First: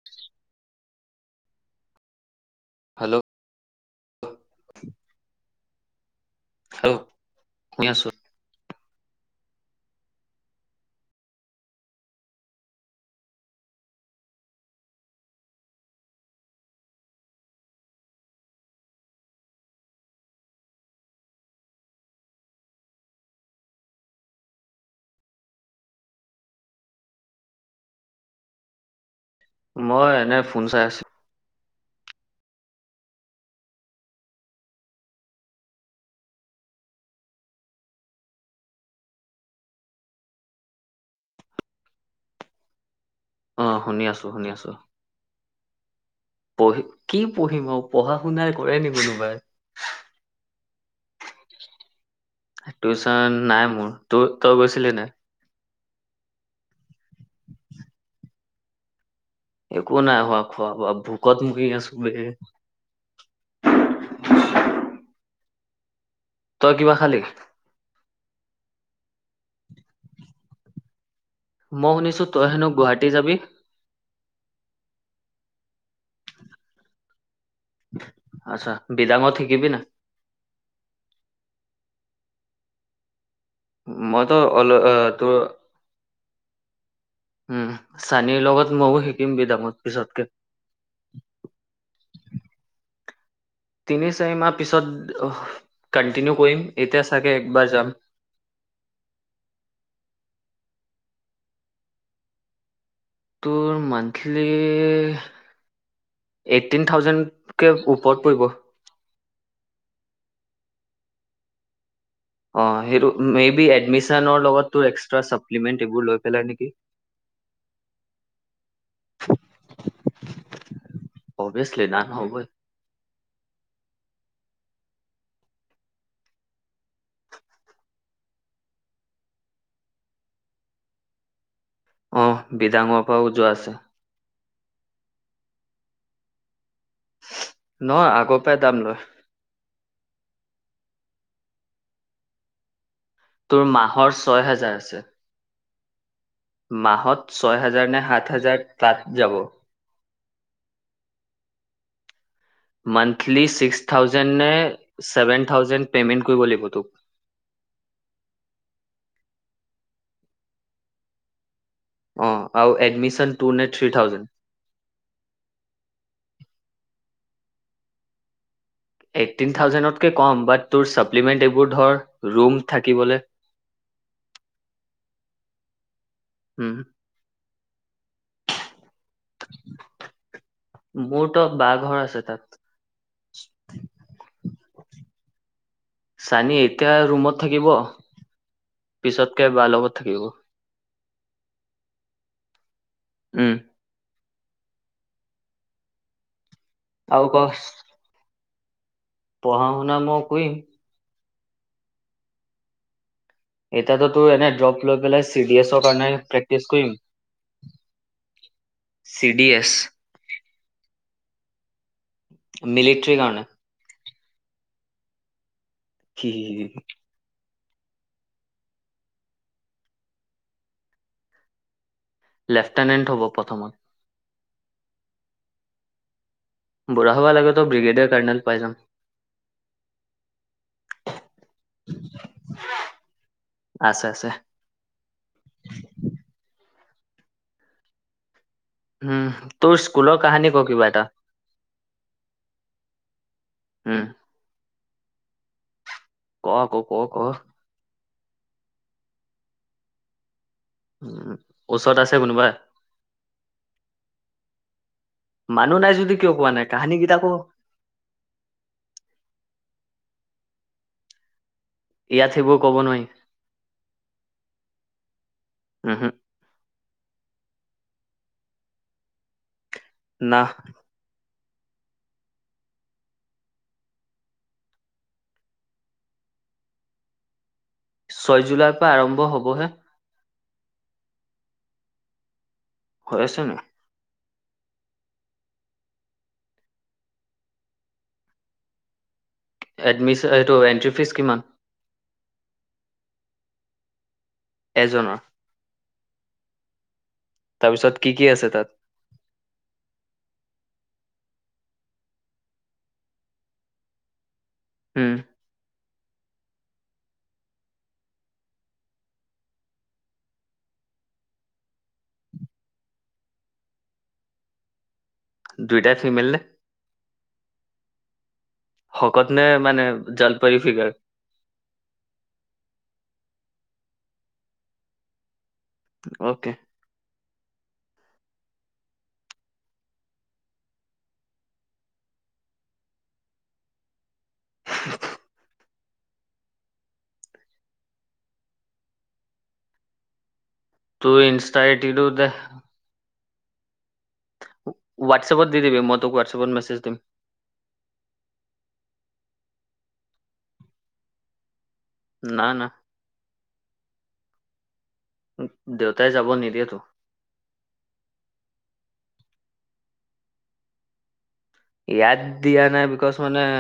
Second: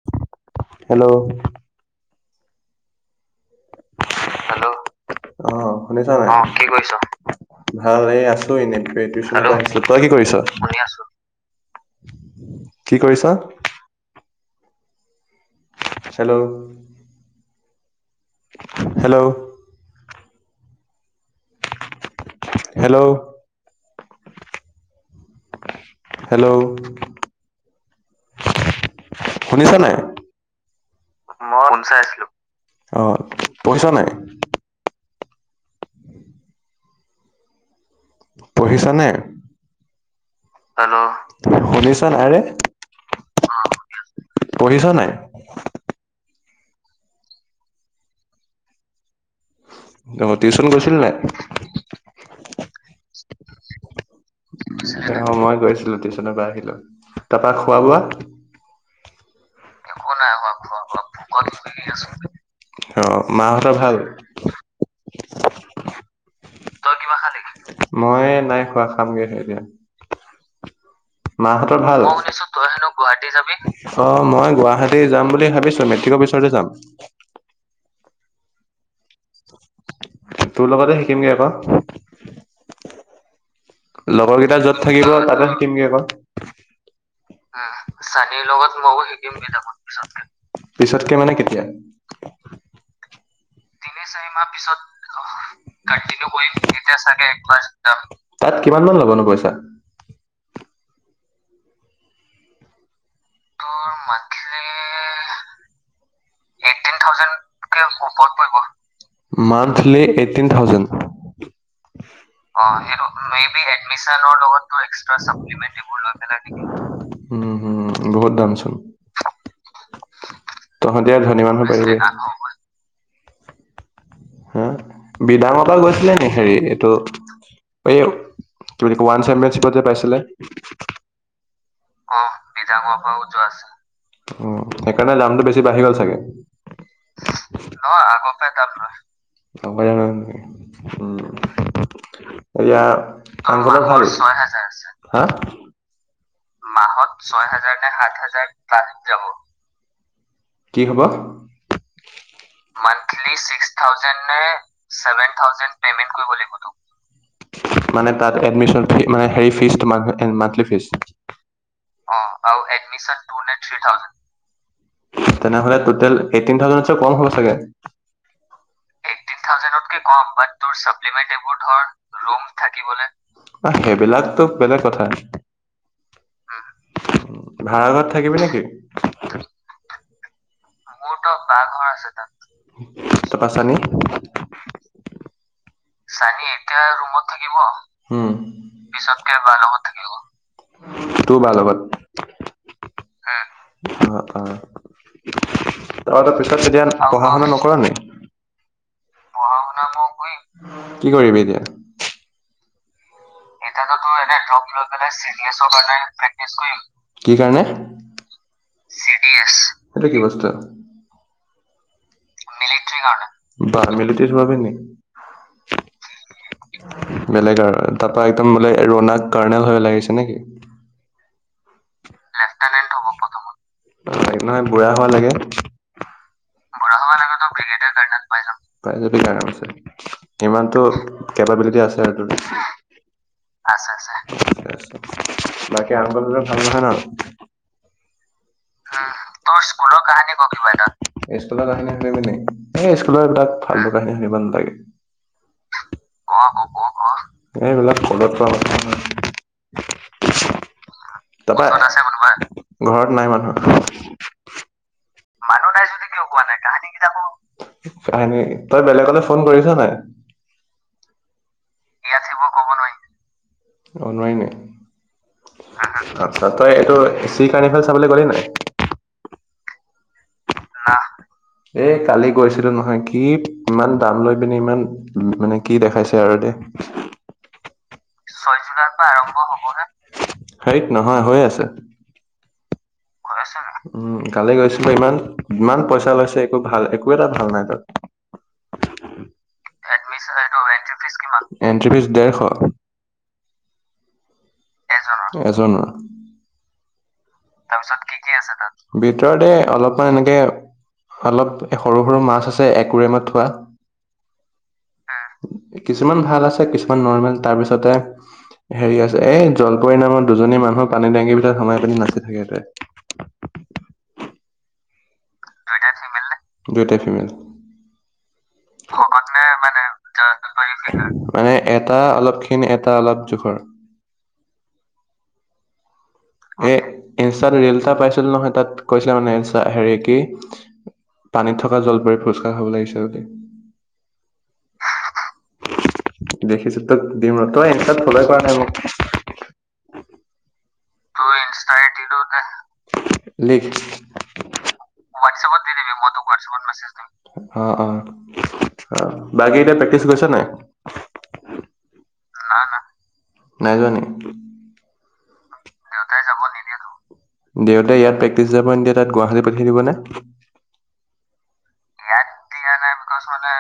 [inaudible] Hello. Hello. Hello অ শুনিছ নাই? অ কি কৰিছ? হেল্ল' শুনি ভাল আছো এই আছ তই [unintelligible] শুনি আছো। কি কৰিছ? হেল্ল'। হেল্ল'। হেল্ল'। হেল্ল'। শুনিছা নাই? মই এনে ফোন চাই আছো মই ফোন চাই আছিলোঁ। অ পঢ়িছ নাই? পঢ়িছনে? হেল্ল শুনিছ ন আৰে। অ শুনি আছো শুনি আছো। পঢ়ি কি পঢ়িম আৰু পঢ়া শুনা কৰে নি কোনোবাই। অ টিউচন গৈছিলি নে নাই? টিউচন নাই মোৰ। তোৰ তই গৈছিলি নে নাই? অ মই গৈছিলো টিউচন। তাৰপা আহিলোঁ। তাৰাপা খোৱা বোৱা? একো নাই হোৱা খোৱা বোৱা, ভূকত মৰি আছো বে। অ মাহঁতৰ ভাল? তই কিবা খালি? মই নাই খোৱা খামগে এইপিনে। মাহঁতৰ ভাল? মই শুনিছো তই হেনো গুৱাহাটী যাবি। অ মই গুৱাহাটী যাম বুলি ভাবিছো মেট্ৰিকৰ পিছতে যাম। আচ্ছা বিদাংত শিকিবি না। তোৰ লগতে শিকিমগে আকৌ। মইতো লগৰ কেইটা অল য'ত থাকিব আহ, তোৰ তাতে থাকিমগে আকৌ। আ চানীৰ লগত ময়ো শিকিম বিদাংত পিচতকে। পিছতকে মানে কেতিয়া? তিনি চাৰিমাহ পিছত অ কণ্টিনিও কন্টিনিউ কৰিম, তেতিয়া এতিয়া চাগে একবাৰ যাম [unintelligible] তাত কিমান মান ল'বনো পইচা? তোৰ মান্থলী এইটিন থাউজেণ্ডকে ওপৰত পৰিব। Monthly eighteen thousand? অ সেইটো মে বি এডমিশনৰ লগত এক্সটা চাপ্লিমেন্ট এইবোৰ লৈ পেলাই নেকি? উম হম বহুত দামচোন। তহঁতি আৰু ধনী মানুহ অভিয়াচলি পাৰিবি। না নহবই হা বিদাঙতাত গৈছিলে নি হেৰি এইটো এ তু ৱান চেম্পিয়নশ্বিপত যে পাইছিলে। অ বিদাঙৰ পৰাও যোৱা আছিল। উ সেইকাৰণে দামটো বেছি বাঢ়ি গল চাগে। নহয় নহয় আগৰ আগৰপৰাই পৰাই তাত দাম লয়। আগৰপৰাই লয় নেকি, উম এইয়া আংকলৰ ভাল? ছয় হাজাৰ আছে হা মাহত ছয় হাজাৰ নে সাত হাজাৰ তাত যাব। কি হব? মান্থলি ছিক্স থাউজেণ্ড নে চেভন থাউজেণ্ড পেমেণ্ট কৰিব লাগিব তোক। মানে তাত এডমিছন ফি মানে হেৰি ফিজ [unintelligible] মান্থলি ফিজ। অ আৰু এডমিশ্যন টু নে থ্ৰি থাউজেণ্ড। তেনেহ'লে টোটেল এইটটিন থাউজেণ্ডতচে কম হ'ব চাগে। থাউজেণ্ডকে কম বাত তোৰ চাপ্লিমেন্ট এইবোৰ ধৰ ৰুম থাকিবলে এ সেইবিলাকতো বেলেগ কথা, উ উম উম। ভাড়া ঘৰত থাকিবি নেকি? [unintelligible] মোৰতো বাৰ ঘৰ আছে তাত, তাত আছেনী? চানী এতিয়া ৰুমত থাকিব, পিছতকে বাৰ লগত থাকিব। তোৰ বাৰ লগত? হ অ উম অ তহঁতৰ পিছত এতিয়া পঢ়া শুনা আৰু ক নকৰ নেকি? পঢ়া শুনা মই কৰিম। কি কৰিবি এতিয়া? এতিয়াতো তোৰ এনে ড্ৰপ লৈ পেলাই চি ডি এছৰ কাৰণে প্ৰেক্টিচ কৰিম। C D S. এইটো কি বস্তু? মিলিটেৰী মিলিট্ৰীৰ কাৰণে কাৰনে। বা মিলিটাৰীত সোমাবি নেকি? হি হি হি হি। বেলেগ আৰু, তাৰপা একদম বোলে ৰনাক কাৰ্ণেল হৈ ওলাই আহিছে নেকি? লেফটেনেণ্ট হব প্ৰথমত অ নহয় বুঢ়া হোৱা লৈকে? বুঢ়া বুঢ়া হব হোবাৰ আগতো লাগেতো ব্ৰিগেডিয়াৰ কাৰ্নেল কাৰ্ণেল পাই যাম। পাই যাবি আৰামচে। ইমানটো কেপাবিলিটি আছে তোৰ। আছে আছে থিকে আছে। বাকী আংকল হতৰ ভাল নহয় ন? অহ তই স্কুলৰ কাহানী ক কিবা এটা। স্কুলৰ কাহিনী শুনিবি নেকি? এই স্কুলৰ তাত ফাল্টো উম কাহিনী শুনিব নালাগে। ক আক ক ক। এ এইবিলাক [unintelligible] তাৰপা ওচৰত আছে কোনোবা? ঘৰত নাই মানুহ। মানুহ নাই যদি কিয় কোৱা নাই কাহিনী কিটা ক। কাহানী তই বেলেগলে ফোন কৰিছ নাই? ইয়াত সেইবোৰ ক'ব নোৱাৰি। অ নোৱাৰি নি? উহু আচ্ছা তই এইটো চি কাৰ্ণেফেল চাবলৈ গলি নে নাই? না। না। এই কালি গৈছিলো নহয়, কি ইমান দাম লৈ পিনে ইমান উম মানে, কি দেখাইছে আৰু দে। ছয় জুলাইৰ পৰা আৰম্ভ হ'ব হে। ধেইত নহয়, হৈ আছে। হৈ আছে ন [unintelligible] উম। কালি গৈছিলো ইমান, ইমান পইচা লৈছে একো ভাল একো এটা ভাল নাই তাত। এডমিশ্যচনৰ এইটো এণ্ট্ৰি ফিজ কিমান? এণ্ট্ৰি ফিজ ডেৰশ। এজনৰ কেইজনৰ? এজনৰ। তাৰপিছত কি কি আছে তাত? ভিতৰতে অলপমান এনেকে- অলপ সৰু সৰু মাছ আছে একোৰেমত থোৱা। উম। কিছুমান ভাল আছে, কিছুমান নৰ্মেল। তাৰ পিছতে- হেৰি আছে, এই জলপৰী নামত দুজনী মানুহক পানী টেংকিৰ ভিতৰত সোমাই পিনি নাচি থাকে তাত। দুইটাই ফিমেল নে? দুইটাই ফিমেল। শকত নে মানে জলপৰী ফিগাৰ? মানে এটা অলপ ক্ষীণ, এটা অলপ জোখৰ। অকে। এ ইনষ্টাত ৰিল এটা পাইছিলো নহয়, তাত কৈছিলে মানে ইনষ্টা হেৰি কি- পানীত থকা জলপৰীৰ পুৰস্কাৰ হ'ব লাগিছিল তে। [unintelligible] দেখিছো, তোক দিম ৰ। তই ইনষ্টাত ফ'লোই কৰা নাই মোক। তই ইনষ্টা খিলিটো দে। লিখ- হোৱাটছএপত দি দিবি। মই তোক হোৱাটছএপত মেছেজ দিম। অঁ, অঁ, অঁ, বাকী এতিয়া প্ৰেক্টিচ কৰিছ নাই? না, না। নাই যোৱা নি? দেউতাই যাব নিদিয়ে তো। দেউতাই ইয়াত প্ৰেক্টিছ যাব নিদিয়ে, তাত গুৱাহাটীত পঠিয়াই দিব নে? ইয়াত দিয়া নাই বিকজ মানে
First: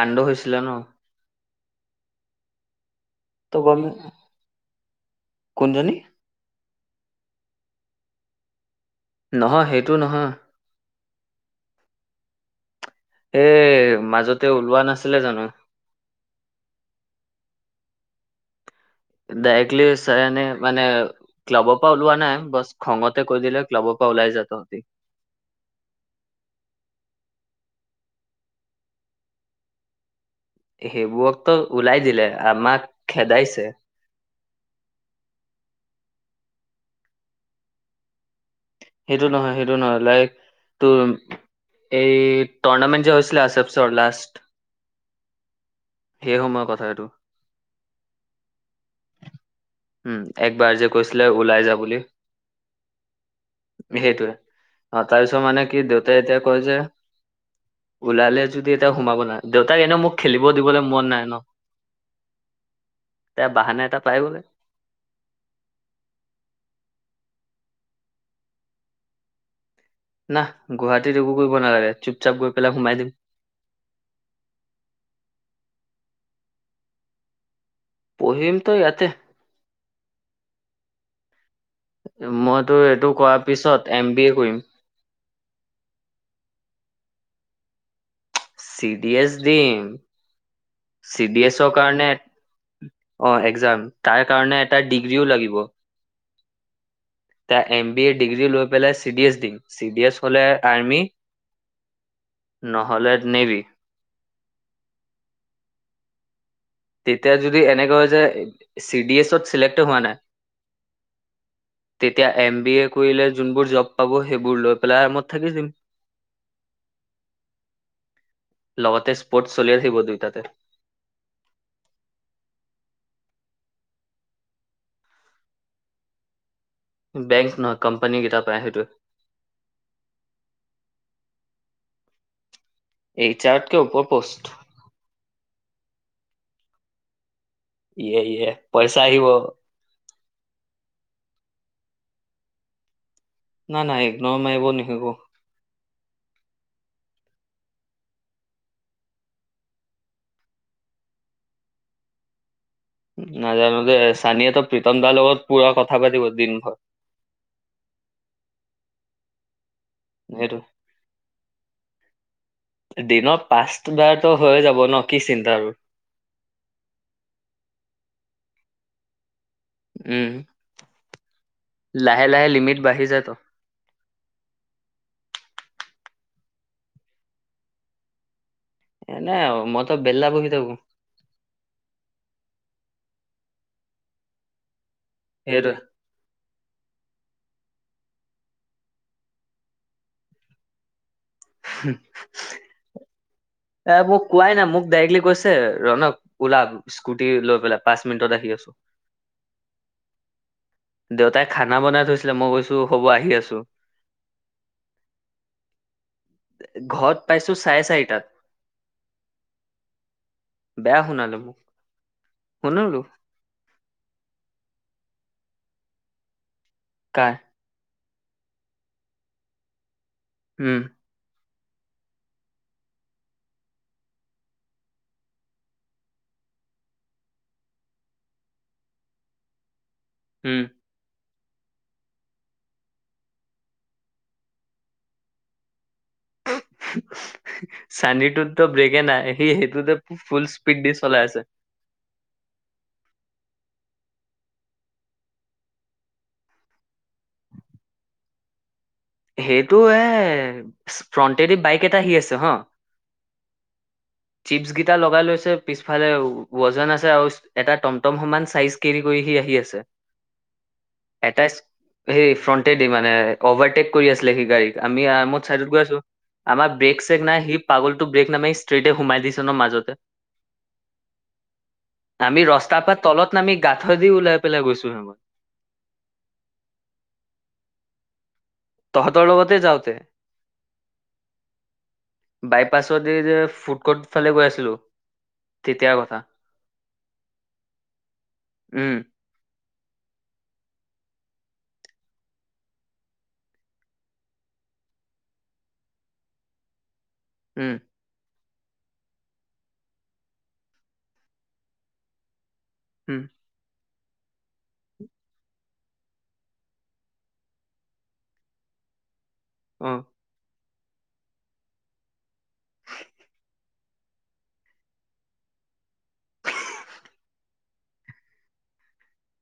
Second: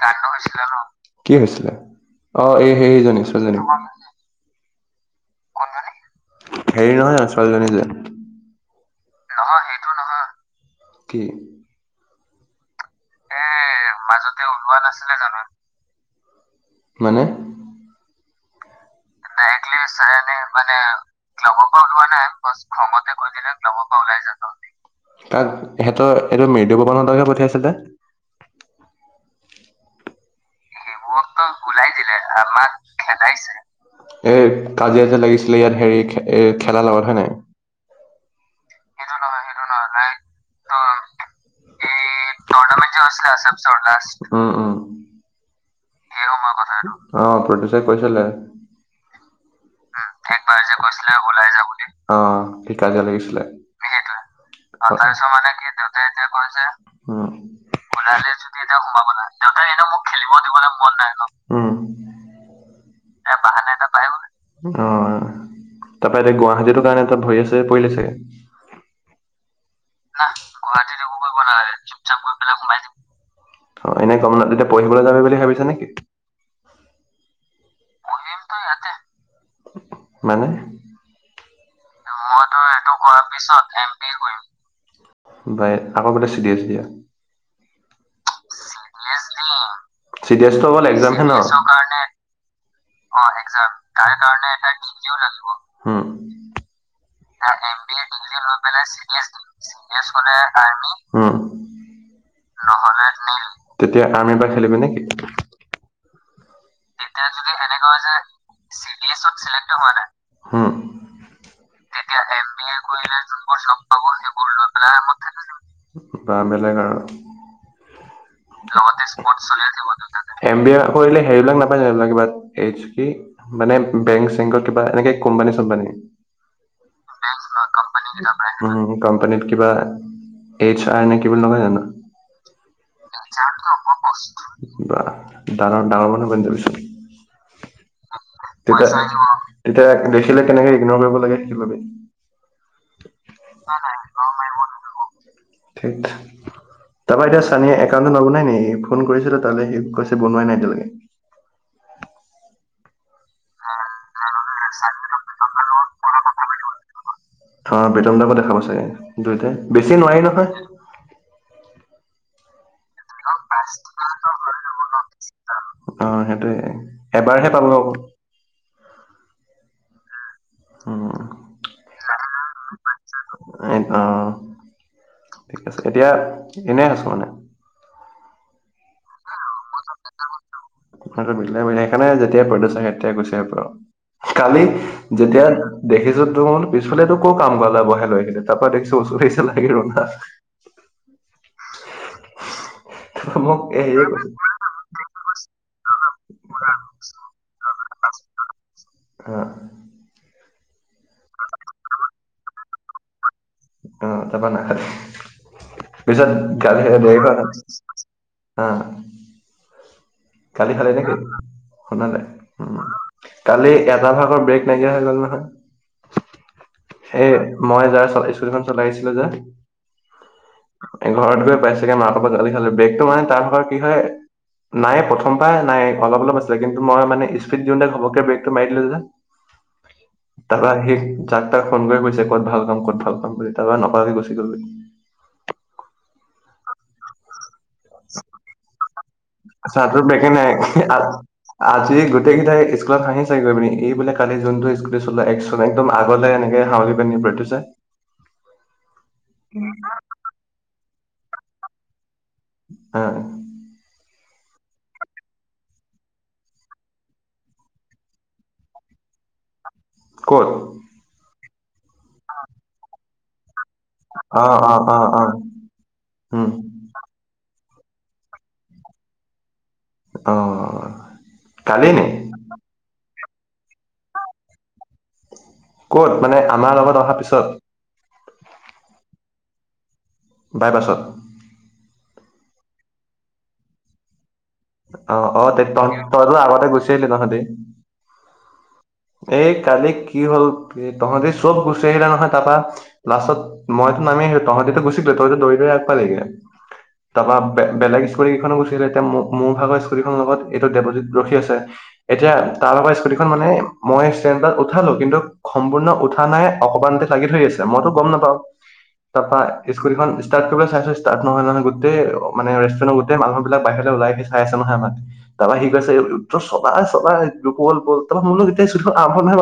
কান্দ হৈছিলে ন। কি হৈছিলে? অঁ, এই সেইজনী ত ছোৱালীজনী। গম কোনজনী? হেৰি নহয় জানো ছোৱালীজনী যে? নহয়, সেইটো নহয়। কি? এ মাজতে ওলোৱা নাছিলে জানো? মানে? ডাইৰেক্টলি ছাৰে নে মানে ক্লাবৰ পৰা ওলোৱা নাই। বছ খঙতে কৈ দিলে ক্লাবৰ পৰা ওলাই যোৱা- তহঁতি। তাক, সিহঁতৰ এইটো মৃদু, পৱনহঁতকহে পঠিয়াইছিলে। গেমু হঁতক ওলাই দিলে, আমাক খেদাইছে। এই কাজিয়া যে লাগিছিলে ইয়াত হেৰি খে এই খেলাৰ লগত, হয় নাই? সেইটো নহয়, সেইটো নহয়। লাইক তোৰ- এই টুৰ্ণামেণ্ট যে হৈছিলে আছেপছৰ লাষ্ট! সেই সময়ৰ কথা এইটো। অঁ, প্ৰটুছে কৈছিলে। একবাৰে যে কৈছিলে ওলাই যা বুলি। অঁ, সি কাজিয়া লাগিছিলে। সেইটোৱে। অঁ, তাৰপিছত মানে কি দেউতাই এতিয়া কয় যে- ওলালে যদি এতিয়া সোমাব নোৱাৰে। দেউতাই এনেও মোক খেলিব দিবলৈ মন নাই ন। এয়া বাহানা এটা পাই গ'ল। অঁ, তাৰপা এতিয়া গুৱাহাটীটোৰ কাৰণে তাত ভৰিয়ে -ছৰিয়ে পৰিলে ছাগে। না, গুৱাহাটীত একো কৰিব নালাগে। চুপ- চাপ গৈ পেলাই সোমাই দিম। অঁ, এনেই গম না তেতিয়া পঢ়িবলৈ যাবি বুলি ভাবিছা নেকি? পঢ়িম তো ইয়াতে। মানে? মইতো এইটো কৰাৰ পিছত এম বি এ কৰিম। বাই আকৌ বোলে চিৰিয়েছ দিয়া। চি ডি এছ চিৰিয়াচটো দিম। হ'ল। চিৰিয়াচ টো অকল এক্সাম চি হে ন। ডি এছৰ চিৰিয়াচৰ কাৰণে- অঁ, এক্সাম। তাৰ কাৰণে এটা ডিগ্ৰীও লাগিব। উম। এ এম বি এ ডিগ্ৰী লৈ পেলাই চি এ চি এচ খনে তাইমি- নহলে নহলে মেইল। নেভি তেতিয়া আৰ্মি পৰা খেলিবি নেকি? তেতিয়া যদি এনে কৈ যে চি এছত চিলেক্ট হোৱা নাই? তেতিয়া এম বি এ কৰিলে যোনবোৰ জব পাব সেইবোৰ লৈ পেলাই [unintelligible] বা বেলেগ আৰু। লগতে স্পৰ্ট স্পটছ। চলি থাকিব দুইটাতে [unintelligible] এম বি এ কৰিলে হেইৰিবিলাক নাপায় না কিব এই কি? মানে বেংক- চেংকৰ কিবা এনেকে কোম্পানী- চোম্পানী? বেংকচ নহয়, কোম্পানী কেইটাত পায়। উম, কোম্পানীত- কিবা এইচ আৰ নে কি বুলি নকয় জানো? এইচ আৰ টো আৰতকে ওখ ওপৰ পষ্ট পোষ্ট। বাহ! ডাঙৰ ডাঙৰ মানুহ বনি যাবি চোন। ইয়ে- ইয়ে, তেতিয়া পইছা আহিব। তেতিয়া দেখিলে কেনেকে ইগনৰ কৰিব লাগে সেইবাবে। না না একদম আহিব নিশিকো তাৰাপা এতিয়া সঞ্চয়- কাৰণে নবনাই নে? ফোন কৰিছিলো তালে, সি কৈছে বনাই নাই এতিয়ালকে। নাজানো দে। চানীয়ে তো প্ৰীতম দাৰ লগত পুৰা কথা পাতিব দিন ভৰ। অঁ, প্ৰিতমডাকো দেখাব চাগে দুইটাই। বেছি নোৱাৰি সেইটো নহয়। দিনত অঁ, সেইটোয়ে। পাঁচবাৰতো হৈ যাব ন কি চিন্তা আৰু এবাৰ হে পাব আক। উম, উম, লাহে লাহে লিমিট বাঢ়ি যায় তো। এ অঁ, এতিয়া এনেই আছ মানে? এনে, মইতো বেলা বহি থাকো। মিলাই মিলে সেইকাৰণে যেতিয়াই প্ৰ্যচন তেতিয়াই গুছে পাওঁ। কালি - যেতিয়া সেইটোৱে দেখিছো তোৰ - পিছফালেতো ক কাম কৰা ল'ৰা বহাই লৈ আহিলে তাৰপা দেখিছো ওচৰলৈ আহি চালা ৰঙা। মোক- এই এ হেৰিয়ে মোক কৈছে কোৱ নাই। মোক ডাইৰেক্টলি কৈছে- ছে ৰণক ওলা স্কুটি লৈ পেলাই পাঁচ মিনিটত আহি আছোঁ। অঁ। দেউতাই খানা বনাই থৈছিলে। মই কৈছো হ'ব আহি আছোঁ। অঁ, তাৰপা নাখালে। পিছত গালি খায় ঘৰত দেৰি পাইছো চাৰে চাৰিটাত হ'ল। কালি খালে বেয়া নেকি? শুনালে মোক শুনা নাই। উম। শুনিলো কালি এটা ভাগৰ ব্ৰেক নাইকিয়া হৈ গ'ল নহয়। সেই কাৰ মই যাৰ স্কুটিখন চলাইছিলো যে। উম। এ ঘৰত গৈ পাইছেগে, মাকৰ পৰা গালি খালে। ব্ৰেগটো মানে তাৰ ভাগৰ কি হয়! নাই প্ৰথম পৰাই নাই, অলপ অলপ আছিলে। কিন্তু মই মানে স্পীড দিওঁতে ঘপককে ব্ৰেকটো মাৰি দিলো যে। [inaudible] উম তাৰপৰা সি যাক তাক ফোন কৰি কৈছে, ক'ত ভাল পাম, ক'ত ভাল পাম বুলি। তাৰপৰা নকৰাকে গুচি গ'ল। [unintelligible] চানিৰ টোতো ব্ৰেকে নাই। সি সেইটোতে চাহটোৰ ব্ৰেকে নাই ফুল স্পীড দি চলাই আছে। আজি গোটেইকেইতাই স্কুলত হাঁহিছে গৈ পিনি, এই বোলে কালি যোনটো স্কুটি চলাই একচন একদম আগলে এনেকে হাউ- প্ৰতিতি চাই [unintelligible] সেইটো এ ফ্ৰণ্টেদি বাইক এটা আহি আছে হ। [inaudible] চিপছগীটা লগাই লৈছে পিছফালে ৱজন আছে আৰু এটা টমটম সমান চাইজ কেৰি কৰি হি আহি আছে। কত? এটাচ সেই ফ্ৰনটেদি মানে অভাৰটেক কৰি আছিলে সি অ', গাড়ীত, অ', আমি অ', অ', আৰামত চাইডত গৈ আছো, উম, আমাৰ ব্ৰেক চ তেক নাই সি পাগলটো ব্ৰেক নামাৰি ষ্ট্ৰেইটে সোমাই দিছে ন মাজতে। অ কালি নে? আমি ৰস্তাৰ পৰা তলত নামি গাঠৈ দি ওলাই পেলাই গৈছো হে মই। ক'ত মানে আমাৰ লগত অহাৰ পিছত। তহতৰ লগতে যাওঁতে। বাইপাছত। বাইপাছ দি যে ফুড কৰ্ট ফালে গৈ আছিলো। অ অ তই ত তেতিয়াৰ কথা তইতো আগতে গুচি আহিলি তহঁতি। উম এই কালি কি হ'ল কি তহঁতি চব গুচি আহিলি নহয় তাৰপা। লাষ্টত মইতো নামি আহিলো, তহঁতিটো গুছি গলি তহতিটো দৌৰি দৌৰি আগ পালিগে। তাৰপা বে - উম বেলেগ স্কোটিকেইখনো গুছি আহিলে এতিয়া মও মোৰ ভাগৰ স্কুটি খনৰ লগত এইটো ডেপজিট ৰখি আছে এতিয়া তাৰ ভাগৰ উম স্কুটিখন মানে মই ষ্টেণ্ডদাল উঠালো কিন্তু সম্পূৰ্ণ উঠা নাই অকমানতে লাগি ধৰি আছে মইতো গম নাপাও। তৰপা অ স্কুটিখন ষ্টাৰ্ট কৰিবলৈ চাই আছোঁ ষ্টাৰট নহয় নহয়, গোটেই মানে ৰেষ্টৰেণ্টৰ গোটেই মানুবিলাক বাহিৰলৈ ওলাই আহিচ চাই আছে নহয় আমাক। তাৰপা সি কৈছে উ তই চবাই চবাই তো বোল বোল তাৰপা মই বোলো কেতিয়া স্কুটিখন আৰম্ভ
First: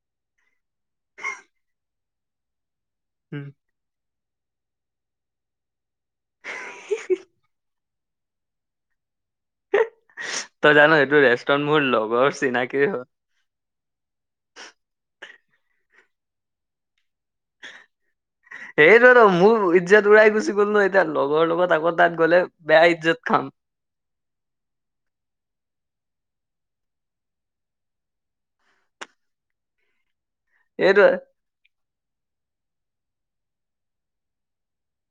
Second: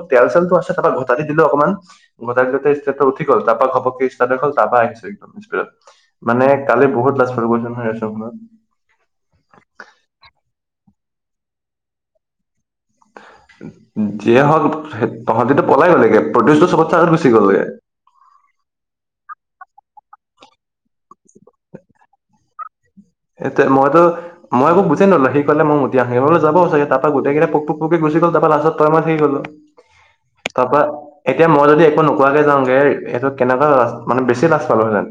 [unintelligible] তেল চেলটো আছে তৰপা ঘটাতি দিলো অকণমান, ঘটাই দিলোতে ষ্টেটটো উঠি উম গল তাৰপা ঘপককে [unintelligible] যাবা আহিছে একদম স্পিডত মানে কালি বহুত লাজ পালোঁ বুজিছ নহয় ৰেষ্টোৰেণ্টত। তই জান এইটো ৰেষ্টুৰণ্ট মোৰ লগৰ চিনাকিৰে হয়। যিয়ে হওক [unintelligible] তাহঁতিটো পলাই গ'লিগে প্ৰদিউচটো চবতচে আগত গুচি গ'লগে। [inaudible] সেইটোৱেতো মোৰ ইজ্জাত উৰাই গুচি গ'ল ন এতিয়া লগৰ লগত আকৌ তাত গ'লে বেয়া ইজ্জাত এতিয়া মইতো মই একো বুজি নলো, সি কলে মই মতি আহো মই বোলো যাব চাগে তাৰপা গোটেই কেইটাই পোক পোক কৈ গুছি গল তাৰ পৰা লাষ্টত তই মই থাকি গলো। তাৰপা সেইটোৱে এ এতিয়া মই যদি একো নোকোৱাকে যাওঁগে এইটো কেনেকুৱা লাজ মানে বেছি লাজ পালোহেতেন।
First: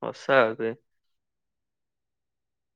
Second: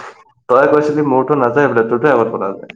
সঁচা বে তই কৈছিলি মোৰটো নাযায় বোলে তোৰতো এ আগত ফটালে।